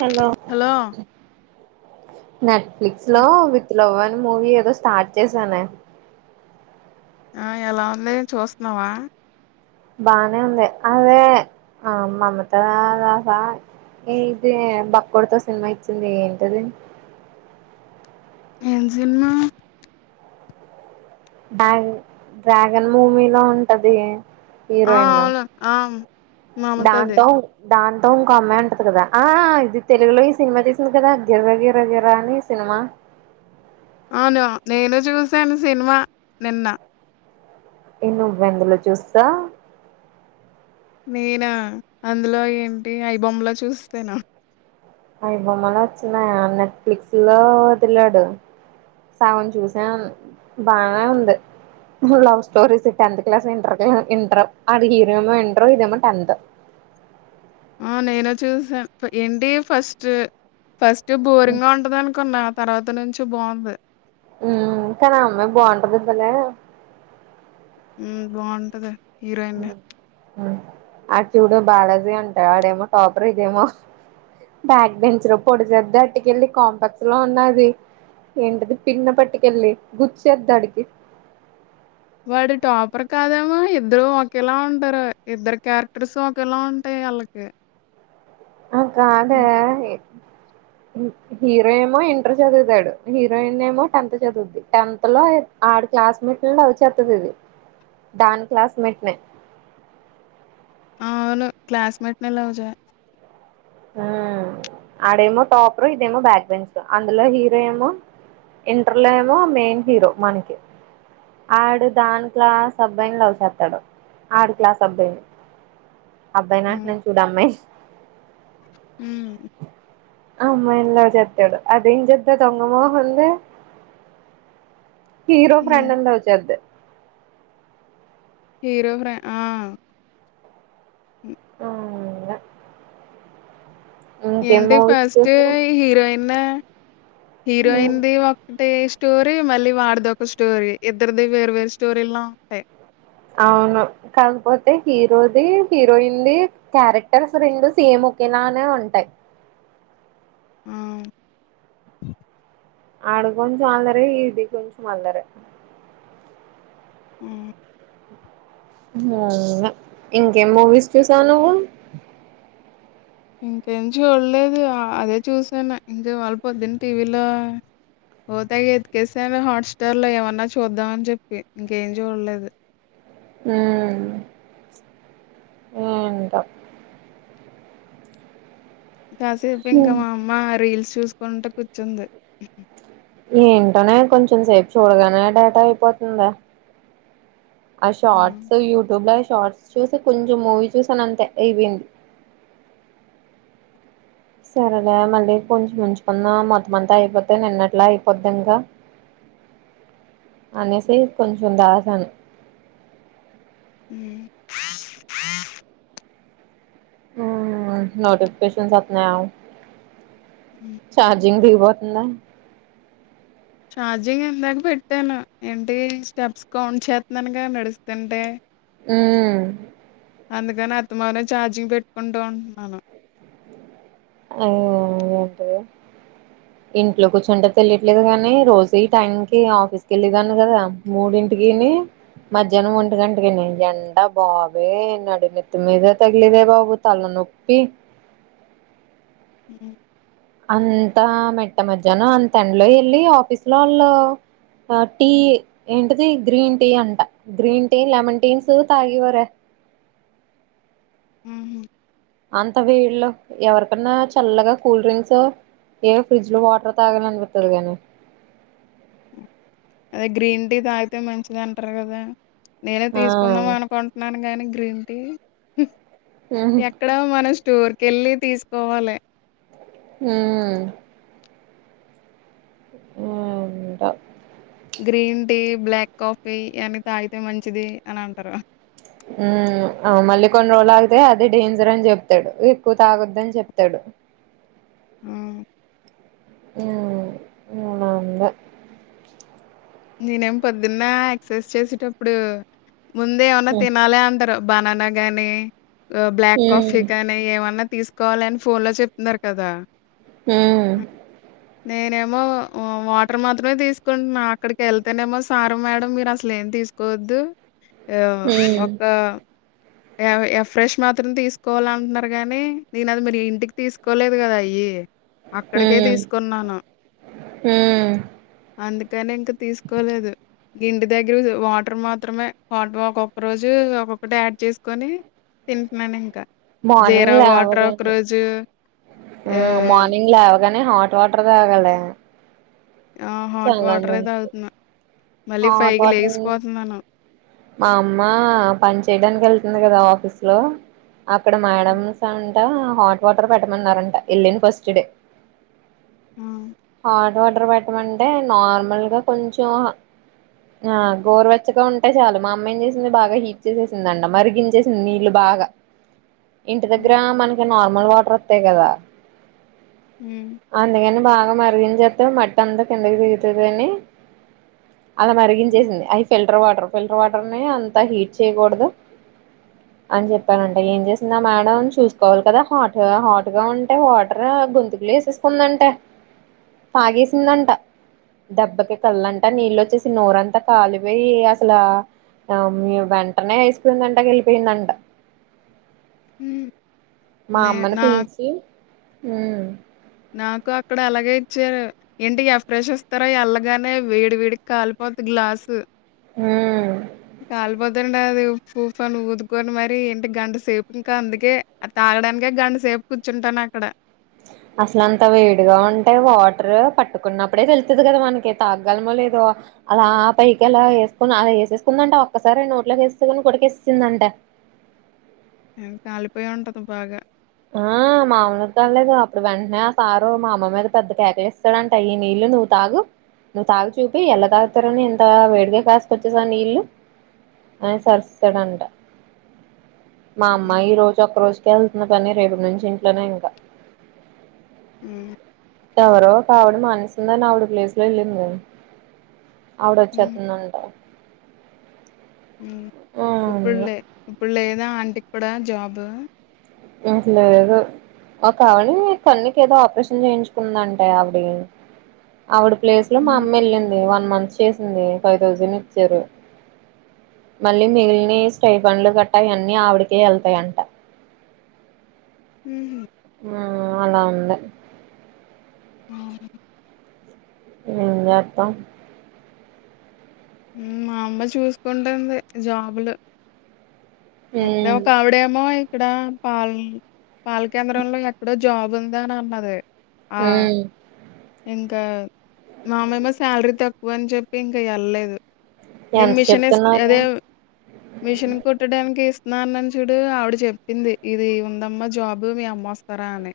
Hello Netflix లో with love అని movie ఏదో స్టార్ట్ చేశానె ఆ ఎలా ఉంది చూస్తున్నావా బానే ఉంది అదే ఆ మమత రాకా ఏ ఇదే బక్కోడ్తో సినిమా ఇచ్చింది ఏంటది ఏం సినిమా డ్రా డ్రాగన్ మూమీలో ఉంటది ఆ హీరోయిన్ అవును ఆ మమతది దాంతో దాంతో ఇంకో అమ్మాయి ఉంటది కదా ఆ ఇది తెలుగులో ఈ సినిమా తీసింది కదా గిరగిరగిరా అని సినిమా అవును నేను చూసాను సినిమా నిన్న ఎ నువ్ ఎందులో చూసావ్ నేనా అందులో ఏంటి అయి బొమ్మలో చూస్తేను అవి బొమ్మలో వచ్చినన్నాయా నెట్ఫ్లిక్స్ లో వదిలాడు సగం చూసాం బానే ఉంది లవ్ స్టోరీస్ టెన్త్ క్లాస్ ఇంటర్లా ఇంటర్ అదిేమో ఇంటర్ ఇదేమో టెన్త్ ఆ నేన చూసా ఏంటి ఫస్ట్ ఫస్ట్ త్ బోరింగ్ గా ఉంటందనుకున్నా తర్వాత నుంచి బాగుంది మ్ కానీ అమ్మాయి బాగుంటది కదా మ్ బాగుంటదే హీరోయిన్ని ఆడ్ చూడు బాలాజీ అంటా ఆడేమో టాపర్ ఇదేమో బ్యాక్ బెంచ్ లో పొడి చేది అటుకెళ్ళి కాంప్లెక్స్ లో ఉన్నది ఏంటది పిన్న పట్టుకెళ్ళి గుచ్చేద్దాడికి వాడు టాపర్ కాదేమో ఇద్దరు ఒకేలా ఉంటారు ఇద్దరి క్యారెక్టర్స్ ఒకేలా ఉంటాయ్ అళ్ళకి అ కాదే యి హీరో ఏమో ఇంటర్ చదువుతాడు హీరోయిన్ ఏమో టెన్త్ చదువుద్ది టెన్త్ లో ఆ ఆడు క్లాస్మేట్ని లవ్ చేత్తది ఇది దాని క్లాస్మేట్ నే ఆ అవును క్లాస్మేట్ నే లావ్ జా హుమ్ ఆడేమో టాప్ ర్ ఇదేమో బ్యాక్ బెన్ంచ అందులో హీరో ఏమో ఇంటర్లో ఏమో మెయిన్ హీరో మనకి ఆడు దాని క్లాస్ అబ్బాయిని చేేస్తాడు ఆడు క్లాస్ అబ్బాయిని అబ్బాయ్ చే నంటున్నాను చూడ అమ్మాయ్ న్ మ్ అమ్మయి ని లవ్ చెత్తడు అదిేం చెతద్ దొంగమొహంది హీరో ఫ్రెండ్ హ్మ్. ని లవ్ చేద్దే హీరో ఫ్రె ఆ అవు ఏంటి ఫస్ట్ చూసావు హీరోయిన్ ఉమ్ హీరోయిన్ ది ఒక్కటేస్ స్టోరీ మళ్ళీ వాడిది ఒక స్టోరీ ఇద్దరిది వేరువేరు స్టోరీలా ఉంటాయి అవును కాకపోతే హీరోది హీరోయిన్ ది క్యారెక్టర్స్ రెండు సేమ్ ఒకేలానే ఉంటాయి ఆ ఆడు కొంచెం అల్లరి ఇది కొంచెం అల్లరే ఆ మ్ ఇంకేం మూవీస్ చూసావ్ నువ్వు ఇంకెం చుల్లేదు అదే చూసాను ఇంకి వాళ్ళపోదున టీవీలో పోఓతేగ ఎతికేస్తాను హాట్స్టార్ లో ఏమన్నా చూద్దామని చెప్పి ఇంకేం చూడలేదు మ్ ఏేంటో కాసేపు ఇంకా మా అమ్మ రీల్స్ చూసుకుంట కూర్చుంది ఏంటోనే కొంచెం సేపు చూడగానే డేటా అయిపోతుందా ఆ శషోట్స్ యుట్యూబ్లై షార్ట్స్ చూసి కొంచెం మూవీ చూసనంతె అయిపోంది సరేగా మళ్ళీ కొంచెం ముంచుకుంద మొత్తం అంతా అయిపోద్ నిన్నట్లా అయిపోాదన్ గ అన్నసే కొంచం దాసను మ్ నోటిఫికషన్స్ వస్తున్నాయా హ్మ్. చార్జింగ్ ది పోతుందా ార్జింగ్ ఇందాక పెట్టాను ఏంటి స్టెప్స్ కౌంట్ చేస్తున్నానుగాద నడుస్తుంటే మ్ అందుకని అత్తమనం ఛార్జింగ్ పెట్టుకుంటూ ఉంటున్నాను అం ఇంట్లో కూర్చుంటే తెలియట్లేదు కాని రోజు ఈ టైం కి ఆఫీస్ కేళ్ళేదాన్ని కదా మూడిన్ అంటికిని మధ్యాహ్నం ఒంటి గంటకి ని ఎండ బాబోయ్ నడి నెతిమీదే తగిలేదే బాబు తల్ నొప్పి హ్మ్మ్ అంతా మెట్ట మధ్యన అంత ఎండలో వెళ్ళలి ఆఫీస్ లో వాళ్ళు ఆ టీ ఏంటిది గ్రీన్ టీ అంట గ్రీన్ టీ లెమన్ టీ అని తాగివారే హ్మ్మ్ అంత వీళ్లో ఎవరికన్నా చల్లగా కూల్ డ్రింక్సో ఏవో ఫ్రిడ్జ్ లో వాటర్ తాగాలనిపితది గానీ అదే గ్రీన్ టీ తాగితే మంచిది అంటారు కదా నేనే ఆ తీసుకుందాం అనుకుంటున్నాను గాని గ్రీన్ టీ ఉహు ఎక్కడ మన టోర్ కేళ్ళి తీసుకోవాలి హ్మ్మ్ ఓ ఉంటా గ్రీన్ టీ బ్లాక్ కాఫీ ఇవన్న తాగితే మంచిది అని అంటార హ్మ్మ్ మళ్ళీ కొన్ని రోజులు ఆగితే అది డేంజర్ అని చెప్తాడు ఎక్కువ తాగద్ద అని చెప్తాడు హ్మ్మ్ నునాంగా నేనేం పొద్దున్న ఎక్సర్సైజ్ చేసేటప్పుడు ముందే ఏమన్నా ఉమ్ తిన్యాలి అంటారు బనానా గానీ బ్లాక్ కాఫీ ఉమ్ కానీ ఏమన్నా తీసుకోవాలి అని ఫోన్ లో చెప్తున్నారు కదా హ్మ్మ్ హ్మ్. నేనేమో వాటర్ మాత్రమే తీసుకుంటున్నా అక్కడికి వెళ్తేనేమో సారు మేడం మీరు అసలే ఏం తీసుకోవద్దు ఒక అ యఅవి అవి ఫ్రెష్ మాత్రం తీసుకోవాలంటున్నారు గానీ నేను అది మీరి ఇంటికి తీసుకోలేదు‌గదా అయి అక్కడికే ఉమ్ తీసుకున్నాను ఉమ్ అందుకే తీసుకోలేదు గింటి దగ్గర వాటర్ మాత్రమే వాటర్ ఒక్కొక్క రోజు ఒక్కొక్కటి యాడ్ చేసుకొని తింట్ట్ననింకా మార్నింగ్ లేవగా ఏ మార్నింగ్ లేవగ హాట్ వాటర్ దగాలి ఆ హాట్ వాటర్ ఏం హే తాగుతున్నా మళ్ళీ హాట్ ఫైవ్కి వాటర్ ని లెగిసిపోతున్నాను మా అమ్మా పని చేయడానికి ఎళ్తు ఉంది కదా ఆఫీస్ లో అక్కడ మేడస్ అ టి హాట్ వాటర్ పెట్టమన్నారంట ఎళ్ళిన ఫస్ట్ డే ఆ హాట్ వాటర్ పెట్టమంటే నార్మల్ గా కొంచెం ఆ గోరువెచ్చగా ఉంటే చాలు మా అమ్మయి ఏం చేసింది బాగా హీట్ చేసేసింది మరిగించేసింది నీళ్లు బాగా ఇంటి హ్మ్ దగ్గర మనకి నార్మల్ వాటర్ వస్తాయి గదా హ్మ్ అంద్ గని బాగా మరిగించత్త మట్ట అంతా కిందకి తీరుగుతుందిని అలా హ్మ్. మరిగించేసింది అది ఫిల్టర్ వాటర్ ఫిల్టర్ వాటర్ ని అంత హీట్ చేయకూడదు అని చెప్పనంట ఏం చేస్తుందా మేడం చూసుకోవాలి కదా హాట్ హాట్ గా ఉంటే వాటర్ గొంతుకు సేసుకుందంటా పాగేసిందంటా దెబ్బకి కళ్ళంటా నీళ్ళొ వచ్చేసి నోరంతా కాలిపోయి అసలు ఆ మీ వెంటనే ఐస్క్రీమ్ందంట కెలిపోయిందంట హ్మ్మ్ మా అమ్మని పీల్చి నాకు అక్కడ అలాగే ఇచ్చారు ఇంటికి ఎ ఫ్రెష్ వస్తారా అల్లగానే వేడి వేడికి కాలిపో పోతి గ్లాసు ఉమ్ కాలిపోత్ ఉండాది అది పూఫని ఊదుకొని మరి ఏంటి గంట సేపు ఇకా అందుకే అ తాగడానికే గంట సేపు కూర్చుంటాను అక్కడ అసలు అంత వేడిగా ఉంటే వాటర్ పట్టుకున్నప్పుడే తెలుతుంది కదా మనకి తాగలమో లేదో అలా పైకి అలా వేసుకుని అలా వేసేసుకుందంట ఒక్కసారి నోట్లకి వేసుకొని కొకేస్తుందంట కాలిపోయా ఉంటదు బాగా ఆ మామలు కాలలేదు అప్పుడు వెంటనే ఆ సారు మా అమ్మ మీద పెద్ద కేకలు ఇస్తాడంటయయి నీళ్లు నువ్వు తాగు నువ్వు తాగు చూపి ఎలా తాగుతారుని ఎంత వేడిగా కాసుకొచ్చేసా నీళ్లు అ [unintelligible] మా అమ్మా ఈ రోజు ఒక్క రోజుక వెళ్తున్నని రేపు నుంచి ఇంట్లోనే ఇంకా హ్మ్. ఎవరు ఇ ఆవిడ మానిస్తుందని ఆవిడ ప్లేస్ లో వెళ్ళింది ఆవిడ హ్మ్. వచ్చేస్తుందంట ఆ, ఇప్పుడు లే ఇప్పుడు లేదా ఆంటికి కూడా జాబ్ ఇంకా లెధు కావడి కన్నకి ఏదో ఆపరేషన్ చేయించుకుందంటే ఆవిడ ఆవిడ ప్లేస్ లో మా హ్మ్. అమ్మ వెళ్ళింది వన్ మంత్ చేసింది ఫైవ్ థౌజండ్ ఇచ్చారు మళ్ళీ మిగిలిని స్టైఫన్లు గట్టా అవన్నీ ఆవిడకే వెళ్తాయంట హ అలా ఉంది ఆ ఎన్ చెథామ్ మా అమ్బ చూసుకుంటుంది జాబులు ఎక్కడే ఉమ్ ఆవిడేమో ఇక్కడ పాల్ పాల కేంద్రంలో ఎక్కడో జబ్ంద అన్నది ఆ ఉమ్ ఇంకా మామయ మా శాలరీ తక్కువ అని చెప్పి ఇంకా వెళ్ళలేదు నన్ ఎంత మిషన్ చెప్తున్నారు అదే మిషిన్ కొట్టడానికినికి ఇస్తున్నాన్నని చూడు ఆవిడ చెప్పింది ఇది ఉందమ్మ జాబ్ మీ అమ్మ వస్తారా అని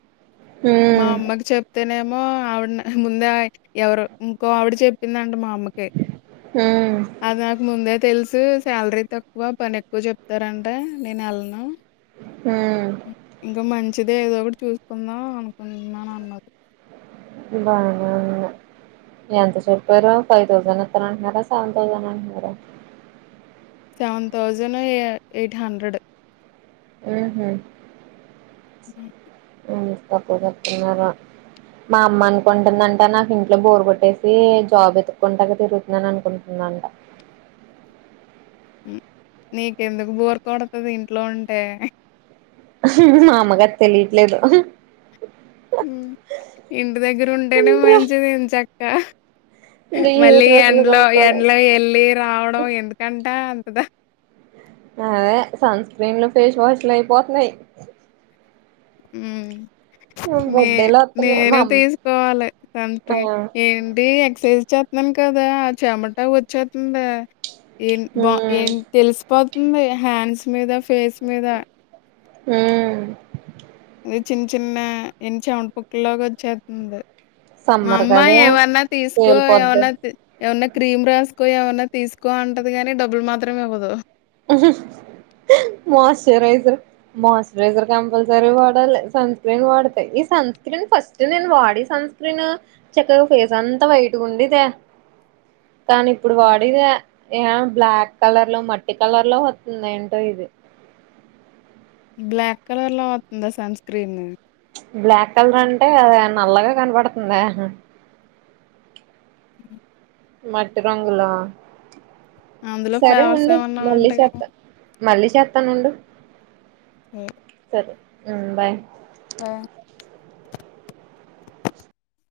మా ఉమ్ అమ్మకి చెప్తేనే మో ఆవిడ ముంద ఎవరు ఇంకో ఆవిడ చెప్పిందంటడి మా ఉమ్ అది నాకు ముందే తెలుసు శాలరీ తక్కువ పని ఎక్కువ చెప్ చెస్తారంటే నేను వెళ్ళనా ఉమ్ ఇంకా మంచి మచ్చిదే ఏదో ఒకటి చూసుకుందాం అనుకుంటున్నాని అన్నది [unintelligible] ఎంత చరిపోరు ఫైవ్ థౌసండ్ వస్తార అంటున్నారా సెవెన్ థౌసండ్ అంటున్నారా సెవెన్ థౌజండ్ ఎయిట్ హండ్రెడ్ ఉమ్ [unintelligible] మా అమ్మ అనుకుంటుందంట నాకు ఇంట్లో బోరు కొట్టేసి జాబ్ ఎతుక్కుంటాక తిరుగుతున్నాను అనుకుంటుందంట నీకెందుకు బోరు కొడతుంది ఇంట్లో ఉంటే మా అమ్మకి తెలియట్లేదు ఇంటి దగ్గర ఉంటేనే ఇంట్రెస్ట్ మంచిది ఏం చక్క ఇంకా మళ్ళీ ఏడు రోజులు ఎంలో కొనుక్కోవడానికి ఎంలో వెళ్ళి రావడం ఎందుకంట అంతదా అదే సన్ స్క్రీన్లు ఫేస్ వాష్లు అయిపోతున్నాయి ఉ నే బొడ్డేలు వస్తున్నాయి మా నేను అమ్ తీసుకోవాలి సంత ఆ ఏంటి ఎక్ససైజ్ వచ్చేస్తున్నాను కదా చెమటా వచ్చేతుందా ఏం బా ఉమ్ ఏం తెలిసిపోతుంది హ్యాండ్స్ మీద ఫేస్ మీద ఉమ్ అది చిన్న చిన్న ఇన్ని చెవ పక్కలోగా వచ్చేస్తుంది మా సమ్మర్ అమ్మ కదా ఏమన్నా తీసుకో పేలిపోద్ది ఏమన్నా ఏమన్నా క్రీమ్ రాసు ఎక్కు ఎవైనా తీసుకో అంటది కాగానీ డబ్బులు మాత్రమే ఇవ్వదు హ్మ్ హు మాయిశ్చరైజర్ మాయిశ్చరైజర్ కంపల్సరీ వాడాలి సన్ స్క్రీన్ వాడితే ఈ సన్ సన్ స్క్రీన్ ఫస్ట్ నేను వాడే సన్ స్క్రీన్ చక్కగా ఫేస్ అంతా వైట్ ఉండేదే కానీ ఇప్పుడు వాడేదా ఏ బ్లాక్ కలర్ లో మట్ ఈ కలర్ లో వతుందో ఏంటో ఇది బ్లాక్ కలర్ లో అవుతుందా సన్ స్క్రీన్ బ్లాక్ కలర్ అంటే అదే నల్లగా కనపడుతుందా అ మట్టిరంగులా అందులో సరే ఫ్లేవర్స్ ఉండు ఏమన్నా మళ్ళీ ఉంటాయేమో చేతా మళ్ళీ చేతాను ఉండు ఆ హ్మ్ బాయ్ బాయ్